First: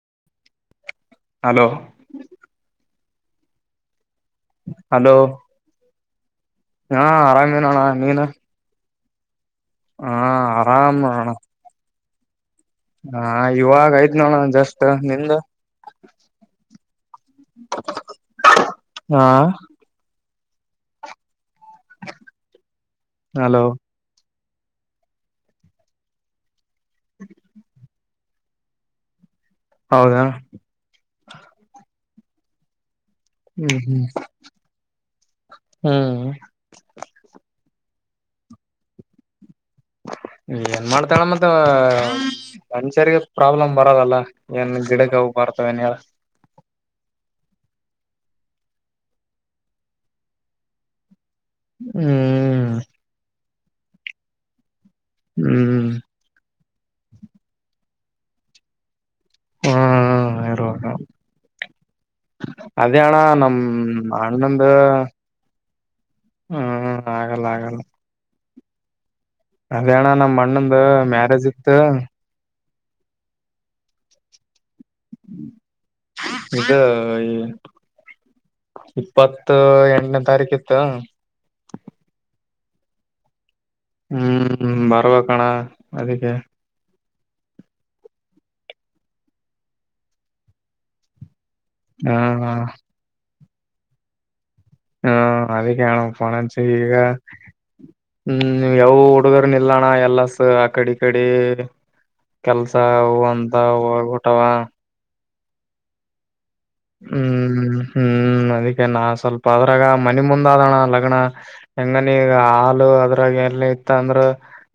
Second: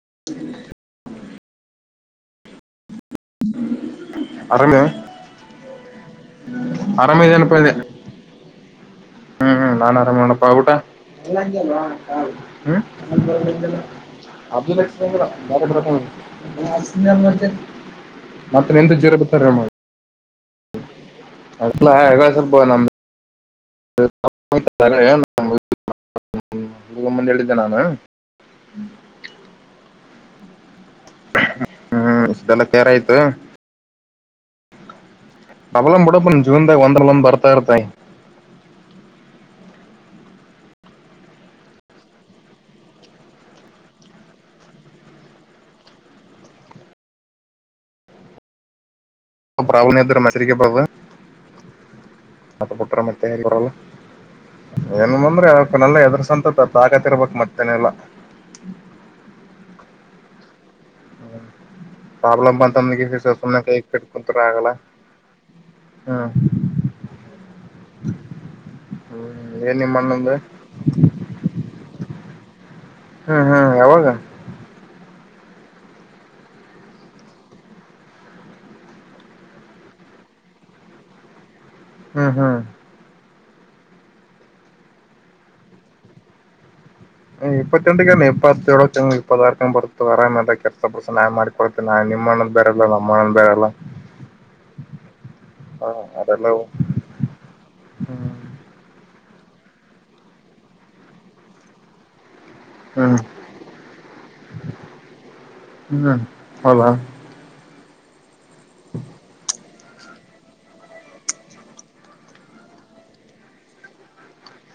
[unintelligible] hello [unintelligible] hello ಹಾ ಆರಾಮ ಇದೇನಪ್ಪ ಇದೆ ಆರಾಮೇನೋಣ್ಣ ನೀನು ಹ್ಮ್ ಹ್ಮ್ ನಾನನ್ ಹ ಆರಾಮ ಏನಿ ನೋಡಣಪ್ಪ ಊಟ ಆರಾಮ್ ನೋಣ [inaudible] ಹ ಇವಾಗ ಆಯ್ತ್ ನೋಣ ಜಸ್ಟ್ ನಿಂದ ಹಾ [unintelligible] [unintelligible] ಹಲೋ [unintelligible] ಹೋಗೋ ಮುಂದೆ ಹೇಳಿದ್ದೆ ನಾನು [inaudible] ಹೌದಾ [inaudible] [unintelligible] [unintelligible] ಹ್ಮ್ ಹ್ಮ್ ಪ್ರಾಬ್ಲಮ್ ಹ್ಮ್ ಬಿಡಪ್ಪ ಜೀವನದಾಗ ಒಂದ್ರಲ್ಲಿ ಒಂದ್ ಬರ್ತಾ ಇರ್ತೈ ಏನ್ ಮಾಡ್ತಾಳ ಮತ್ತ ಮನಷ್ಯರಿಗೆ ಪ್ರಾಬ್ಲಮ್ ಬರದಲ್ಲ ಏನ್ ಗಿಡಕ್ಕೆ ಹೋಗ ಬರ್ತವ ಏನ್ [unintelligible] ಹ್ಮ್ ಮತ್ತೆ ಬುಟ್ರೆ ಮತ್ತೆ ಇಲ್ಲಿ ಬರಲ್ಲ ಏನ್ ಬಂದ್ರೆ ಹ್ಮ್ [unintelligible] ಹೆದ್ರಸಂತಪ್ಪ ತಾಕತ್ ಇರ್ಬೇಕ್ ಮತ್ತನೆಲ್ಲ ಹಾ ಇರುವ ಹ್ಮ್ ಪ್ರಾಬ್ಲಮ್ ಅಣ್ಣ ಬಂತಂದ ನಮ್ ಸುಮನೆ ಕೈ ಕಟ್ಟಿ ಕುಂತರ ಅಣ್ಣಂದ ಆಗಲ್ಲ ಹ್ಮ್ ಹ್ಮ್ ಆಗಲ್ಲ ಆಗಲ್ಲ ಹ್ಮ್ ಏನ್ ನಿಮ್ಮ ಅದೇಣ್ಣ ಅಣ್ಣಂದು ನಮ್ ಮಣ್ಣಂದು ಮ್ಯಾರೇಜ್ ಇತ್ತು ಹ್ಮ್ ಹ್ಮ್ ಯಾವಾಗ ಇದು [inaudible] ಇಪ್ಪತ್ ಎಂಟನೇ ತಾರೀಕ ಇತ್ತು ಹ್ಮ್ ಹ್ಮ್ ಹ್ಮ್ ಬರ್ಬೇಕಣ್ಣ ಅದಿಕ್ಕೆ ಇಪ್ಪಟೆಂತಕ ಇಪ್ಪತ್ತೆೇಳಂಗ ಇಪ್ಪತ್ತರ್ಕಂಗ ಬರುತ್ತ ಆರಾಮ [inaudible] ಕೊಡ್ತ ನನನ್ ಹಾ ನಿಮ್ಮ ಅಣ್ಣಂದು ಬೇರೆಯಲ್ಲ ನಮ್ಮ ಅಣ್ಣಂದು ಬೇರೆಯಲ್ಲ [unintelligible] ಹಾ ಅದಿಕೆ ಅಣ್ಣ ಫೋನ್ ಹಚ್ಚಿ ಈಗ ಹ್ಮ್ ಯಾವ ಹುಡುಗೆಲ್ಲ ಆ ಕಡೆ ಈ ಕಡೆ ಕೆಲ್ಸ ಅವು ಅಂತ ಹೋಗ್ಬಿತವಾ ಹ್ಮ್ ಹೌದಾ ಹ್ಮ್ ಹ್ಮ್ ಅದಿಕೆ ನನ್ ಸ್ವಲ್ಪ ಅದು ಇವಾಗ ಮನಿ ಮುಂದ್ ಅದಣ್ಣ ಲಗ್ನ ಹೆಂಗನ ಈಗ ಹಾಲು ಅದ್ರಾಗ ಎಲ್ಲಿ ಇತ್ತ ಅಂದ್ರ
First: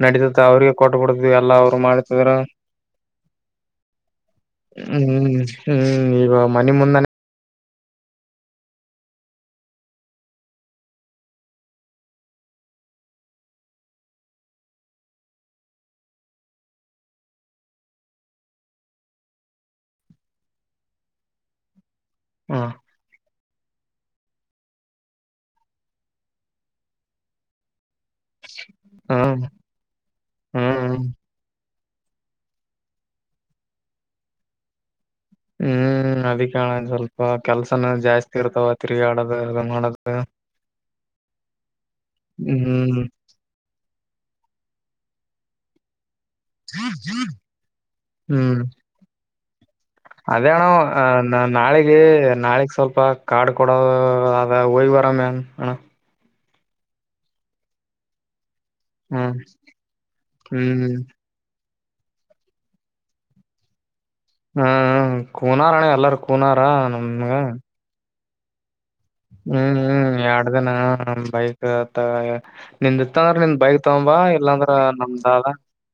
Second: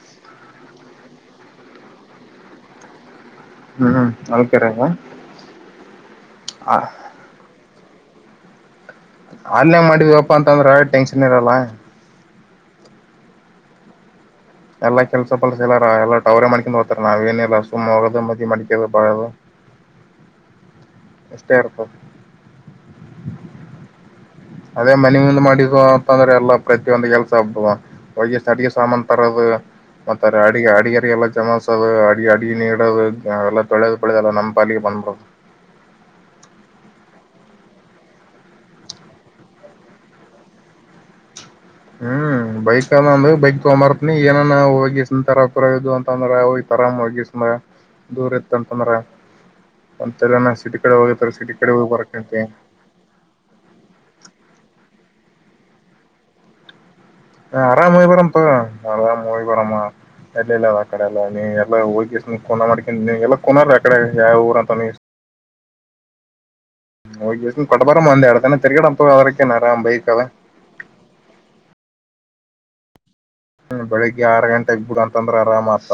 ನಡಿತತ್ತ ಅವ್ರಿಗೆ ಕೊಟ್ ಬಿಡತಿವಿ ಎಲ್ಲಾ ಅವರು ಮಾಡ್ತಿದ್ರ ಹ್ಮ್ [unintelligible] ಹ್ಮ್ ಹ್ಮ್ ಈ ಮನಿ ಮುಂದನೆ ಹಾಲ್ ಮಾಡಿದ್ವಪ್ಪಾ ಅಂತಂದ್ರೆ ಟೆನ್ಷನ್ ಇರಲ್ಲ ಎಲ್ಲಾ ಕೆಲ್ಸ ಪಲ್ಸ ಎಲ್ಲಾರ ಎಲ್ಲಾ ಅವ್ರೇ ಮಾಡ್ಕೊಂಡ್ ಹೋಗ್ತಾರ ನಾವ ಏನಿಲ್ಲ ಸುಮ್ಮ್ ಹೋಗೋದು ಮದಿ ಮಾಡ್ಕೊಂಡು ಬರೋದು [inaudible] ಎಷ್ಟೇ ಇರ್ತದ ಹಾ ಅದೇ ಮನಿಂದ ಮಾಡಿಸುವ ಅಂತಂದ್ರೆ ಎಲ್ಲ ಪ್ರತಿಯೊಂದು ಕೆಲ್ಸ ಆಗ್ತಾವ ಅಡಿಗೆ ಸಾಮಾನ ಹ್ಮ್ ತರೋದು ಮತ್ತ ಅಡ ಹ್ಮ್ ಅಡಿಗೆರಿ ಎಲ್ಲ ಜಮಾಸದು ಅ ಅಡಿಗೆನೀ ಇಡ ಎಲ್ಲ ತೊಳೆದು ಪಾಳೆದು ಎಲ್ಲಾ ಅಲ್ಲ ನಮ್ಮ ಪಾಲಿಗೆ ಬಂದುಬಿಡೋದು ಹ್ಮ್ ಅದಿಕ್ಕೆ ಅಣ್ಣ ಸ್ವಲ್ಪ ಕೆಲ್ಸನ ಜಾಸ್ತಿ ಇರ್ತಾವ ತಿರುಗಾಡದು ಅದೆಲ್ಲ ಮಾಡದು ಬೇಡ ಹ್ಮ್ ಬೈಕ್ ಅದ ಅಂದ ಬೈಕ್ ತಗೊಂಬಾರ ಏನಾನ ಹೋಗಿಂತರರದು ಅಂದ್ರ ಅವಯತ್ ಆರಾಮ್ವಾಗಿಸು ದೂರ್ ಇತ್ತಂತಂದ್ರ ಅದೇಣ ಅ ಕಡೆ ಹೋಗಿ ನಾಳಗ ಬರಕಂತಿ ನಾಳಿಗ್ ಸ್ವಲ್ಪ ಕಾಡು ಕೊಡೋ ಅದ ಹಯ್ ಬರಮೇನ್ ಹ ಹ ಆರಾಮ ಹೋಗಿಬರಣಪ್ಪ ನ್ ಹ್ಮ್ ಹೋಗಿ ಬರಮ್ಮ ಎಲ್ಲಿ ಹ್ಮ್ ಇಲ್ಲದ ಆ ಕಡೆ ಎಲ್ಲನೀ ಹೋಗ ಮಾಡ್ಕ ಎಲ್ಲ ಕಡೆ ಯಾವ ಊರ ಹ್ಮ್ ಕೂನಾರಾಣ್ಣ ಎಲ್ಲಾರ ಕೋಣರ್ ನ ಕೊಟ್ಟಬರನ್ ಅಂದೇ ತಿರುಗಾಡಮ್ ಹ್ಮ್ ಹ್ಮ್ ಎಡ್ ದಿನ ಬೈಕ್ ನಿಂದ ಇತ್ತಂದ್ರ ನಿಂದ ಬೈಕ್ ಹ್ಮ್ ತಗೊಂಬಾ ಬೆಳಿಗ್ಗೆ ಆರು ಇಲ್ಲಾಂದ್ರ ಗಂಟೆೆಗೆ ಬಿಡು ನಮ್ದ ಅಂತಂದ್ರೆ ಅದ ಆರಾಮತ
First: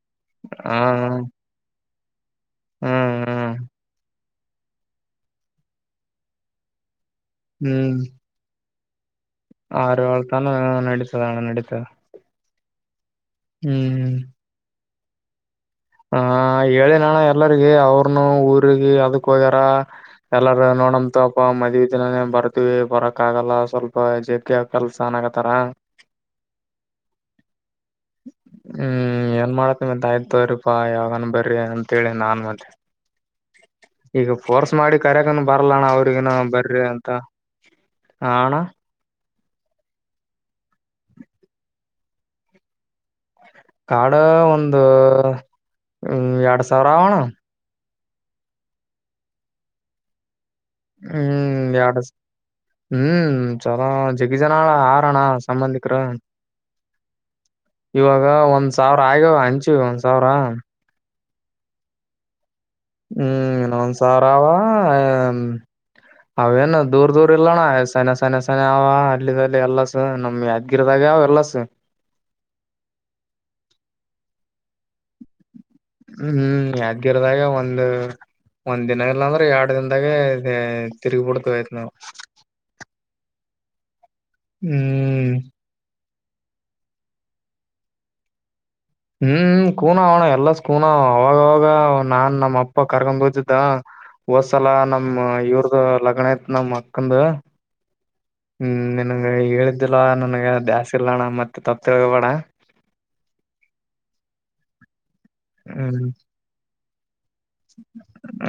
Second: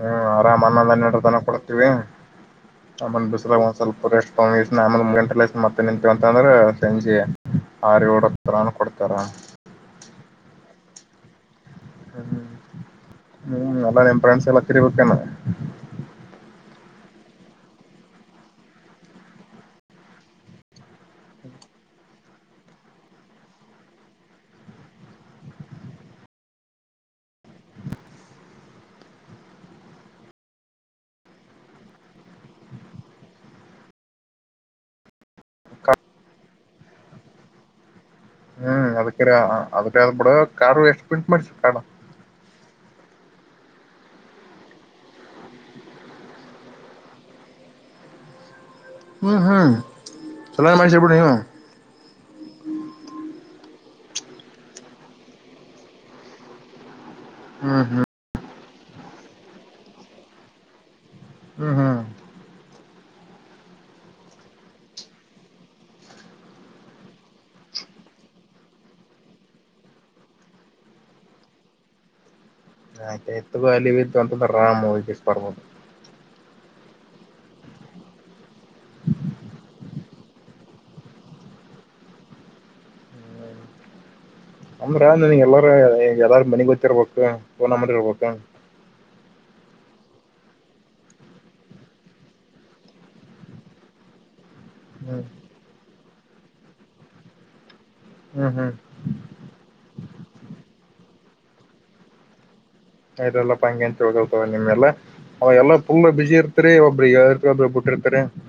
ಹ್ಮ್ ಆರಾಮ್ ಹ ಅನ್ನೊಂದ್ ಹನ್ನೆರಡು ತನ ಕೊಡ್ತೀವಿ ಆಮೇಲೆ ಹ್ಮ್ ಬಿಸ್ಲಗ್ ಒಂದು ಸ್ವಲ್ಪ ರೆಸ್ಟ್ ನಮ್ ಮೂರು ಗಂಟೆ ಮೇಲೆ ಮತ್ತೆ ನಿಂತೀ ಅಂತಂದ್ರ ಸಂಜಿ ಹ್ಮ್ ಹ್ಮ್ ಆರು ಏಳು ತಾನಾ ಕೊಡತ ತತರ ಆರು ಏಳು ತಾನಾ ನಡೀತದಣ್ಣ ನಡೀತ ಹ್ಮ ಹ್ಮ ಹ್ಮ್ ಎಲ್ಲ ನಿಮ ಫ್ರಂಡ್ಸ್ ಎಲ್ಲಾ ಕರಿಬೇಕು ಏನು ಹ ಹೇಳಿನಣ ಎಲ್ಲರಿಗ ಅವ್ರನು ಊಗಿ ಅದಕ್ ಹೋಗ್ಯಾರ ಎಲ್ಲಾರ ನೋಡಮತಪ ಮದ್ವಿ ದಿನಾನ ಬರ್ತವಿ ಬರಕ್ ಆಗಲ್ಲ ಸ್ವಲ್ಪ ಜೆಪ್ ಕೆಲ್ಸನ್ಗತಾರ ಹ್ಮ್ ಏನ್ ಮಾಡತಿ ಮತ್ ಆಯ್ತ್ರ ಪ್ಪಾ ಯಾವಾಗಾನ ಬರ್ರಿ ಅಂತೇಳಿ ನಾನ್ ಮತ್ತೆ ಈಗ ಫೋರ್ಸ್ ಮಾಡಿ ಕರ್ಯಕ್ಕನ ಬರಲಣ ಅವ್ರಿಗನ ಬರಿ ಅಂತ ಹ ಅಣ್ಣ ಹ್ಮ್ ಅದ್ರ ಅ ಬಿಡ ಕಾರ್ ಎಷ್ಟು ಪ್ರಿಂಟ್ ಮಾಡಿಸಿದೆ ಕಾರ್ಡ್ ಒಂದು ಎರಡ್ ಸಾವಿರ ಅವಣ್ಣ ಹ್ಮ್ ಹ್ಮ್ ಚಲೋ ಮಾಡ್ಸಿಬಿಡು ನೀವು ಹ್ಮ್ ಎರಡ್ ಹ್ಮ್ ಚಲೋ ಇದ್ದರನ್ನ ಅರಣ್ಣ ಸಂಬಂಧಿಕಾರು ಹ್ಮ್ ಹ್ಮ್ ಇವಾಗ ಒಂದ್ ಸಾವಿರ ಆಯಗ ಹಂಚು ಒಂದ್ ಸಾವಿರ ಹ್ಮ್ ಹ್ಮ್ ಹ್ಮ್ ಇನ ಒಂದ್ ಸಾವರ ಅವ [inaudible] ಅವೇನು ದೂರ್ ದೂರ್ ಇಲ್ಲಣ ಸನೆ ಸನೆ ಸನೆ ಅವ ಅಲ್ಲಿದಲ್ಲೇ ಎಲ್ಲಸ ನಮ್ ಯಾದಗಿರಿದಾಗ ಅವ ಎಲ್ಲಸ [unintelligible] ಹ್ಮ್ ಯಾದಗಿರಿ ದಾಗ ಒಂದ್ ಒಂದ್ ದಿನ ಇಲ್ಲ ಅಂದ್ರ ಎರಡ್ ದಿನದಾಗೆ ತಿರ್ಗಿ ಬಿಡ್ತ ಆಯ್ತ್ ನಾವ ಅಂದ್ರೆ ನನಗೆ ಎಲ್ಲಾರ ಎಲ್ಲಾರ್ ಮನಿ ಗೊತ್ತಿರ್ಬೇಕು [unintelligible] ಇರ್ಬೇಕು ಹ್ಮ್ ಕೂನ ಅವಣ ಎಲ್ಲ ಕೂನ ಅವಾಗವಾಗ ನಾನ್ ನಮ್ಮ ಅಪ್ಪ ಕರ್ಕೊಂಡ್ ಹೋತಿದ್ದ ಹೋದ್ಸಲ ಹ್ಮ್ ನಮ ಇವ್ರದು ಲಗ್ನ ಇಟ್ಟು ನಮ್ ಅಕ್ಕಂದ ಹ್ಮ್ ನಿಂಗೆ ಹೇಳ ನನ್ಗೆ ದಾಸ್ ಇಲೋಣ ಮತ್ತೆ ತಪ್ತಿಳ್ಕೋಬೇಡ ಆಯ್ತು ಹೇಳಪ್ಪ ಅಂಗೇನ್ ತಿಳ್ಕೊಕ್ಕೆ ಹೋಗಲ್ಲ ಅವಾಗ ಎಲ್ಲಾ ಪುಲ್ಲ ಹ್ಮ್ ಬಿಸಿ ಇರ್ತರಿ [unintelligible]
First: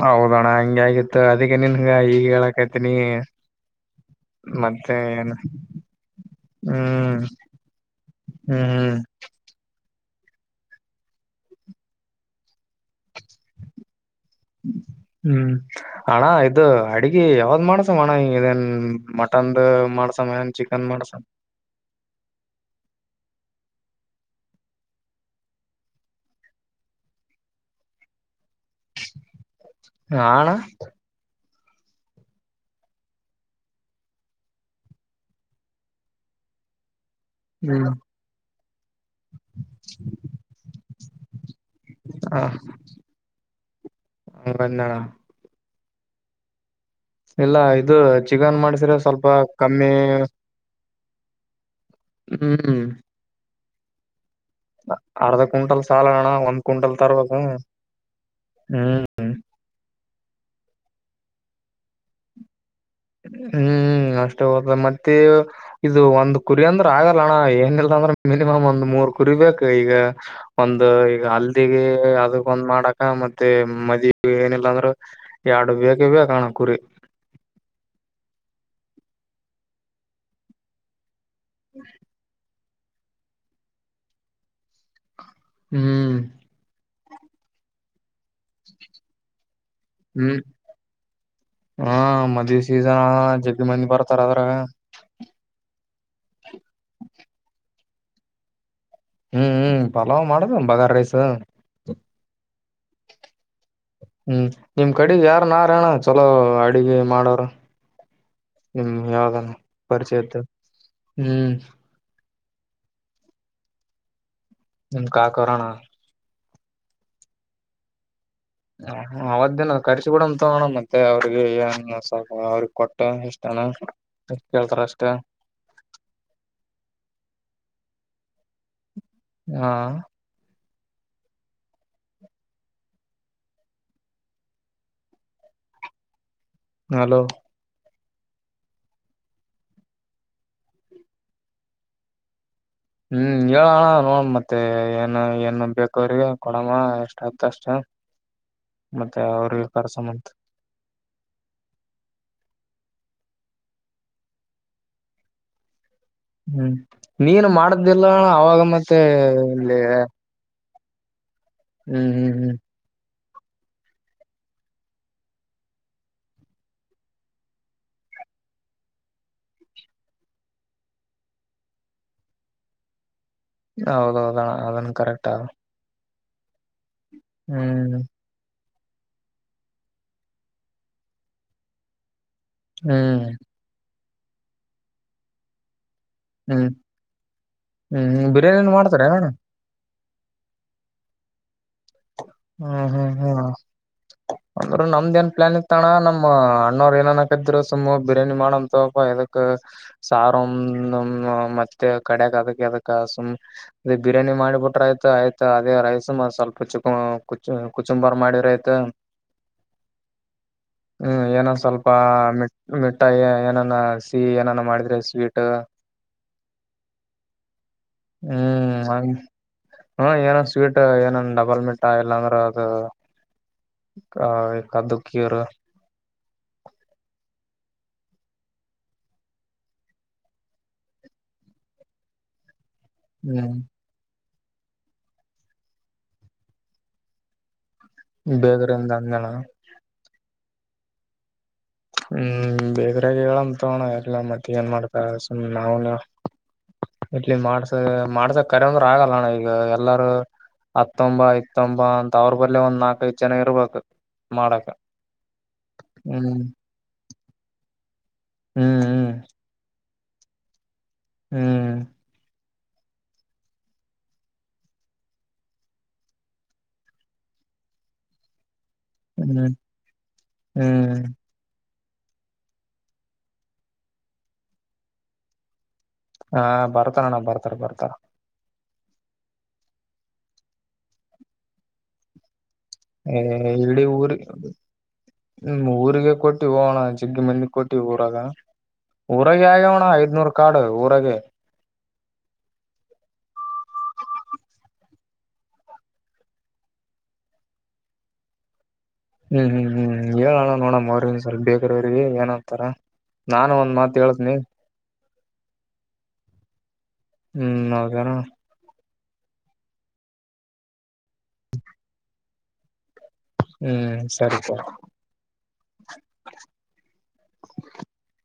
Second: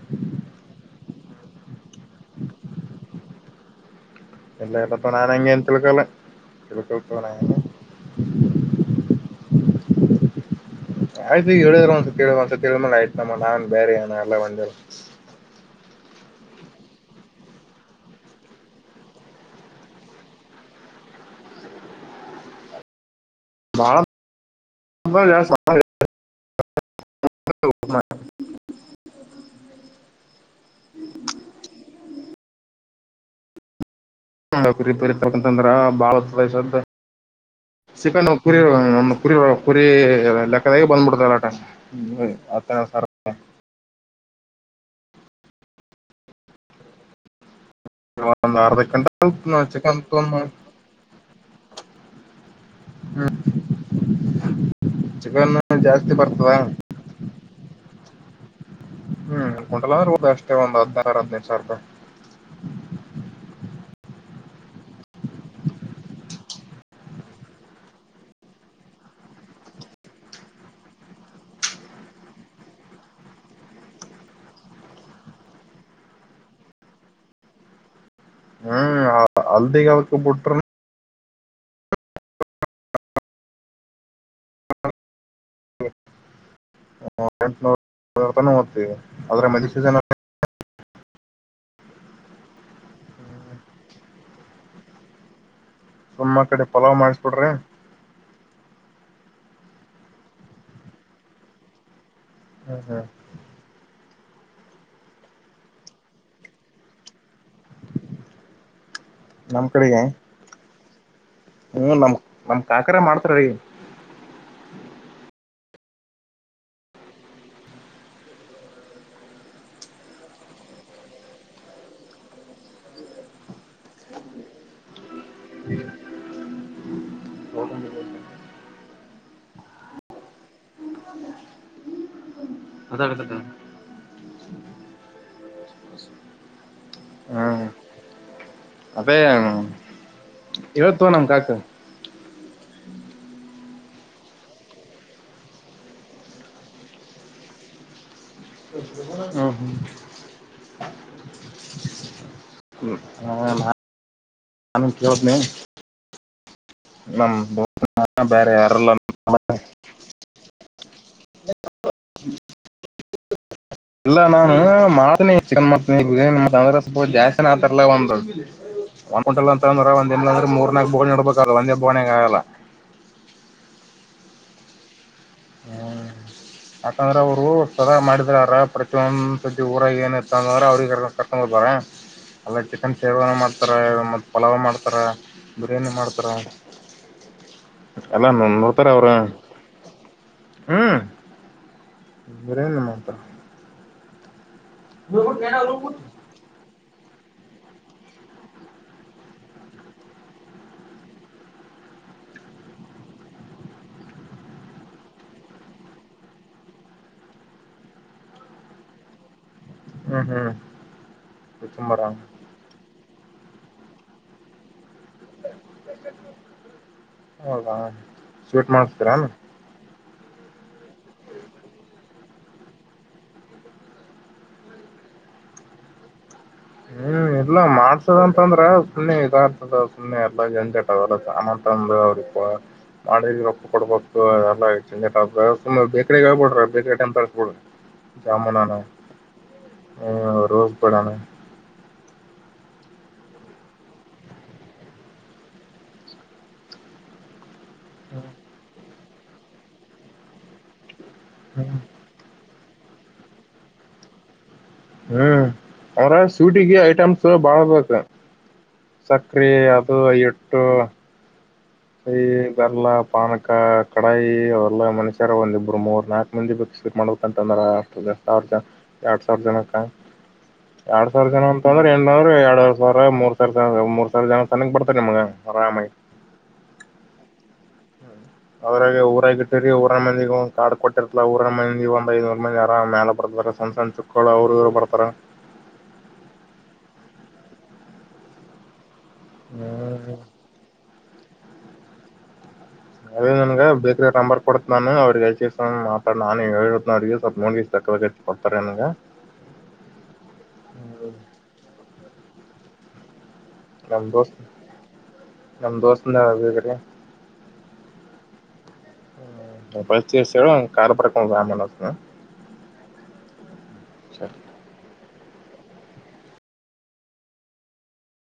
ಹೌದಣ್ಣ ಹಂಗೆ ಆಗಿತ್ತು ಅದಕ್ಕೆ ನಿಂಗ ಈಗ ಹೇಳಕೈತನಿ ಇಲ್ಲ ಇಲ್ಲಪ್ಪ ನಾನ್ ಮತ್ತೆನು [inaudible] ಹಂಗೆ ಅಂತ ತಿಳ್ಕೊಲ್ಲ ಹ್ಮ್ ತಿಳ್ಕೊಳ್ತಾವ ನಾ [inaudible] ಹ್ಮ್ ಹ್ಮ್ ಆಯ್ತು ಹೇಳಿದ್ರ ಒಂದ್ ಒಂದಸ ಹೇಳಿದ್ಮೇಲೆ ಆಯ್ತು ನಮ್ಮ ನಾನ್ ಬೇರೆ ಏನ [unintelligible] ಹ್ಮ್ ಅಣ್ಣ ಇದು ಅಡ್ಗಿ ಯಾವ್ದ್ ಮಾಡ್ಸಮ್ಮ ಅಣ್ಣ ಹಂಗ ಇದೇನ್ ಮಟನ್ ಮಾಡಸಮ್ಮ ಏನ್ ಚಿಕನ್ ಮಾಡ್ಸ [unintelligible] [unintelligible] ಹಾ ಅಣ್ಣ [unintelligible] [unintelligible] [unintelligible] ಕುರಿ ಹ್ಮ್ ಕುರಿ ಲೆಕ್ಕದಾಗೆ ಬಂದ್ಬಿಡ್ತಲ್ಲ ಹ [unintelligible] [unintelligible] ಇಲ್ಲ ಇದು ಒಂದ್ ಚಿಕನ್ ಅರ್ಧ ಮಾಡಿಸ್ರೆ ಸ್ವಲ್ಪ ಕ್ವಿಂಟಲ್ ಕಮ್ಮಿ ಚಿಕನ್ ತೊಗೊಂಡ್ ಹ್ಮ್ ಅರ್ಧ ಚಿಕನ್ ಕ್ವಿಂಟಲ್ ಜಾಸ್ತಿ ಸಾಲಣ್ಣ ಬರ್ತದ ಒಂದ್ ಕ್ವಿಂಟಲ್ ತರ್ಬೇಕು ಹ್ಮ್ ಹ್ಮ್ ಕ್ವಿಂಟಲ್ ಅಷ್ಟೇ ಒಂದು ಹದಿನಾರ ಹದಿನೈದು ಸಾವಿರ ರೂಪಾಯಿ ಹ್ಮ್ ಅಷ್ಟೇ ಹೋದ ಮತ್ತೆ ಇದು ಒಂದ್ ಕುರಿ ಅಂದ್ರ ಆಗಲ್ಲ ಅಣ್ಣ ಏನಿಲ್ಲ ಅಂದ್ರ ಮಿನಿಮಮ್ ಒಂದ್ ಮೂರ್ ಕುರಿ ಬೇಕು ಈಗ ಒಂದ ಈಗ ಹಲ್ದಿಗೆ ಅದಕ್ಕೊಂದ್ ಮಾಡಕ ಮತ್ತೆ ಮದ್ವಿಗೆ ಏನಿಲ್ಲಾಂದ್ರ ಎರಡು ಬೇಕೇ ಬೇಕೇ ಅಣ್ಣ ಕುರಿ ಹ್ಮ್ ಹಳದಿ [unintelligible] [unintelligible] [unintelligible] ಹ್ಮ್ ಹ ಎಂಟನೂ ತನ್ ಹೋಗ್ತೀವಿ ಆದ್ರಗ ಹ್ಮ್ ಹಾ ಮದ್ವಿ ಸೀಸನ್ ಜಗ್ಗ ಮಂದಿ ಬರ್ತಾರ ಆದ್ರಗ ಸುಮ್ಮ ಕಡೆ ಪಲಾವ್ ಮಾಡಿಸಬಿಡ್ರಿ ಹ್ಮ್ ಹ್ಮ್ ಪಲಾವ್ ಮಾಡುದು ಬಗಾರ್ ರೈಸ ಹ್ಮ್ ಹ್ಮ್ ಹ್ಮ್ ನಿಮ್ ಕಡೆಗ್ ಯಾರ ನಾರಣ ಚಲೋ ಅಡಿಗೆ ಮಾಡೋರ ನಿಮ್ ಯಾವಾಗ ನಮ್ ಕಡೆಗೆ ಪರಿಚಯ್ದು ಹ್ಮ್ ನಮ ಕಾಕರ ಮಾಡ್ತ ರೀ ನನ್ ಕಾಕರೋಣ ಹ ಅವದ್ದೇನ ಕರ್ಸಿ ಬಿಡಮ ತಗೋಣ ಮತ್ತೆ ಅವ್ರಿಗೆ ಏನ್ ಅವ್ರಗ್ ಕೊಟ್ಟ ಎಷ್ಟಣ ಎಷ್ಟ ಕೇಳ್ತಾರ ಅಷ್ಟ ಹಾ ಅದ ಅಡ್ತಕ್ಕ ಹಲೋ ಹ್ಮ್ ಹೇಳ್ ತೋ ನಮ್ ಕಾಕಗ ಹ್ಮ್ ಹೇಳಣ ನೋಡ ಮತ್ತೆ ಏನ್ ಏನ್ ಬೇಕ ಅವ್ರಿಗೆ ಕೊಡಮ್ಮ ಎಷ್ಟ ಆತ ಅಷ್ಟ ಮತ್ತೆ ಹ್ಮ್ ಅವ್ರಿಗೆ ಹ್ಮ್ ಕರ್ಸಮಂತ ನಾನು ಕೇಳ್ತೀನಿ ಹ್ಮ್ ನೀನು ಮಾಡ್ದಿಲ್ಲ ಬೇರೆ ಅವಾಗ ಯಾರಲ್ಲ ಮತ್ತೆ ಇಲ್ಲಿ [inaudible] ಹ್ಮ್ ಹ್ಮ್ ಹ್ಮ್ ಇಲ್ಲ ನಾನು ಮಾಡ್ತನಿ ಚಿಕನ್ ಮಾಡ್ತನಿ ಬಿಾನಿ ಅಂದ್ರೆ ಸ ಜಾಸ್ತಿನ ಆತಾರಲ್ಲ ಒಂದ್ ಒಂದಂಟಲ್ ಅಂತ ಅಂದ್ರ ಒಂದ ಅಂದ್ರ ಮೂರ್ ನ ಬೋಗಣಿ ಇಡ್ಬೇಕ ಒಂದೇ ಬೋಗುಣಿಗ ಆಗಲ್ಲ ಹೌದೌದಣ ಅದನ್ ಕರೆಕ್ಟ್ ಹ್ಮ ಯಾಕಂದ್ರೆ ಅವ್ರು ಸದಾ ಹ್ಮ್ ಮಾಡಿದ್ರಾರ ಪ್ರ ಸತಿ ಊರಾಗ ಏನ್ ಇತ್ತ ಅಂದ್ರೆ ಅವ್ರಿಗೆ ಕರ್ಕೊಂಡ್ ಬರ್ತಾರೆ ಅಲ್ಲ ಚಿಕನ್ ಹ್ಮ್ ಸೇವ ಮಾಡ್ತಾರೆ ಪಲಾವ ಮಾಡ್ತಾರ ಬಿರಿಯಾನಿ ಮಾಡ್ ಹ್ಮ್ ಹ್ಮ್ ಬಿರಿಯಾನಿ ಮಾಡ್ತಾರೆ ಏನ್ ಅಣ್ಣ ಹ್ಮ ಬಿರಿಯಾನಿ ಹ್ಮ್ ಹ್ಮ್ ಮಾಡುತ್ತಾರೆ [unintelligible] ಅಂದ್ರ ನಮ್ದನ್ ಪ್ಲಾನ್ ಇತ್ತಣ್ಣ ಇತಣ ನಮ್ಮ ಅಣ್ಣರ್ ಏನ ಯಾಕದ್ರ ಸುಮ್ಮ ಬಿರಿಯಾನಿ ಮಾಡಂತಪ್ಪಕ್ ಸಾರು ಮತ್ತೆ ಕಡಿಯಕ್ ಅದಕ್ದಕ್ ಸುಮ್ ಬಿರಿಯಾನಿ ಮಾಡಿಬಿಟ್ರ ಆಯ್ತು ಆಯ್ತ ಅದೇ ರೈಸ ಸ್ವಲ್ಪ ಚಿಕ್ಕ ಕುಚ್ಚು ಕುಚುಂಬರ್ ಮಾಡಿರಯ್ತ ಹ್ಮ್ ಹ್ಮ್ ಹ್ಮ್ ಏನ ಸ್ವಲ್ಪ ಕುಕುಂಬರ ಮೆ ಮೆ ಒಟ್ಟಾ ಏನನ ಸಿ ಏನ ಮಾಡಿದ್ರೆ ಸ್ವೀಟ್ ಹೌದಾ ಸ್ವೀಟ್ ಹ್ಮ್ ಹಂಗ ಮಾಡತೀರಾ ಹ್ಮ ಏನನ್ ಸ್ವೀಟ್ ಏನ ಡಬಲ್ ಮೀಟ್ ಆ ಎಲ್ಲಾಂಗರ ಅದು ಆ ಕ್ದಕೀರ್ ಹ್ಮ್ ಇಲ್ಲ ಮಾಡ್ಸದಂತಂದ್ರ ಸುಮ್ನೆ ಇದ ಇರ್ತದ ಸುಮ್ಮ್ನೆ ಎಲ್ಲಾ ಜಂಜಟದಲ್ಲ ಚಾನಂತಂದ ಅವ್ರಿಪ್ಪ ನಾಳಿಗೆ ಹ್ಮ್ ರೊಪ್ಪ ಕೊಡ್ಬೋು ಬೇಕ್ರಗ್ ಆಗಬ ಬಿಡ್ರ ಬೇಕ್ರ ಅಂತಳ್ಸ್ಬ ಬಿಡ್ರಿ ಬೇಗ್ರಿಂದ ಅಂದಳ ಹ್ಮ ರೋಗಪಡಾನ ಹ್ಮ್ ಬೇೇಕ್ರಾಗ ಹೇಳಂ ತಣ ಎಲ್ಲ ಮತ್ತ ಏನ್ ಮಾಡ್ತಾರ ಸ್ ನಾವ ಇಲಿ ಮಾಡ ಹೇ ಮಾಡುಸಾಕ ಕರೆ ಆಗಲ್ಲಣ್ಣ ಈಗ ಎಲ್ಲರೂ [unintelligible] ಇ ತಂಬಾ ಇತಂಬಾ ಅಂತ ಅವ್ರ ಲ್ಲೇ ಒಂದ್ ನಾಕೈದು ಜನ ಇರ್ಬೇಕಕ್ ಮಾಡಕ್ ಹ್ಮ್ ಅವ್ರ ಸೂಟಿಗೆ ಟಮ್ಸ್ ಬಾಳ ಬ ಹ್ಮ್ ಹ್ಮ್ ಸಕ್ರಿಯ ಅಬ ಐ ಎಟ್ಟು ಹ್ಮ್ ಐ ಇಲ್ಲ ಪಾನಕ ಕಡಾಯಿ ಅವರೆಲ್ಲ ಮನುಷ್ಯರ ಒಂದಿಬ್ಬರು ಮೂರ್ ನಾಲ್ಕು ಮಂದಿ ಬಕ್ಸಕ್ ಮಾಡ್ಬೇಕ ಅಂತಂದ್ರ ಅಷ್ಟಷ್ಟರು ಜನ ಎರಡ್ ಸಾವಿರ ಹ್ಮ್ ಜನಕ್ಕ ಹ್ಮ್ ಎರಡ್ ಸಾವಿರ ಜನ ಅಂತ ಸ್ರ ಎಡ್ನ್ರರ ಎರಡ್ವರ್ ಸಾವಿರ ಮೂರ್ ಸಾವರ ಮೂರ್ ಸಾವಿರ ಜನ ತನಕ್ ಬರ್ತಾರೆ ನಿಮ್ಗ ಆರಾಮಿ ಹಾ ಬರ್ತಾರಣ ಬರ್ತಾರ ಬರ್ತಾರ ಅವ್ರಾಗ ಊರಾಗ ಇಟ್ಟಿರಿ ಊರನ ಮಂದಿ ಒ ಕಡ್ಟ್ಟಿರ್ತಲಾ ಊರ ಮಂದಿ ಒಂದ ಐದು ಇಡೀ ಊರಿಗೆ ಅವ್ರು ಇವ್ರು ಬರ್ತಾರ ಹ್ಮ ಊರಿಗೆ ಕೊಟ್ಟು ಹೋಣ ಸಿಗ್ಗಿ ಮಂದಿ ಕೊಟ್ಟಿವ ಊರಾಗ ಊರಗೆ ಆಗೋಣ ಹ್ಮ್ ಐದ್ನೂರ್ ಕಾಡು ಊರಗೆ ಅದೇ ನನಗೆ ಬೇಕ್ರ ನಂಬರ್ ಕೊಡ್ತ ನು ಅವ್ರಿಗೆ ಹಲ್ಲಿಚೇ ನಾನ ಮಾಾಡ ನಾನು ಹೇಳಳ್ತನ ಅವರಿಗೆಿಗೆ ಸ್ಲ್ಪ ನೋಡಿೀಸ್ ತಕ್ಕದಚ್ಚ ಕೊಡ್ತಾರೆ ನನಗೆ ಹ್ಮ್ ಹ್ಮ್ ಹ್ಮ್ ಹೇಳಣ ನೋಡಮ್ಮ ಅವ್ರ ಸ್ವಲ್ಪ ಬೇಕ್ರ ಅವ್ರಿಗೆ ಏನ ಅಂತಾರ ನಾನು ಒಂದ್ ಮಾತ್ ಹೇಳ್ತನಿ ನಮ ದೋಸ್ತಂದಗ್ರೀ ಹ್ಮ್ ನೌಕಾರ ಹ್ಮ ಪಚ ವರ್ಷ ಕಾರಾರ್ ಪರಕಾಮ ಹ್ಮ್ ಸರಿ ಸರಿ [inaudible]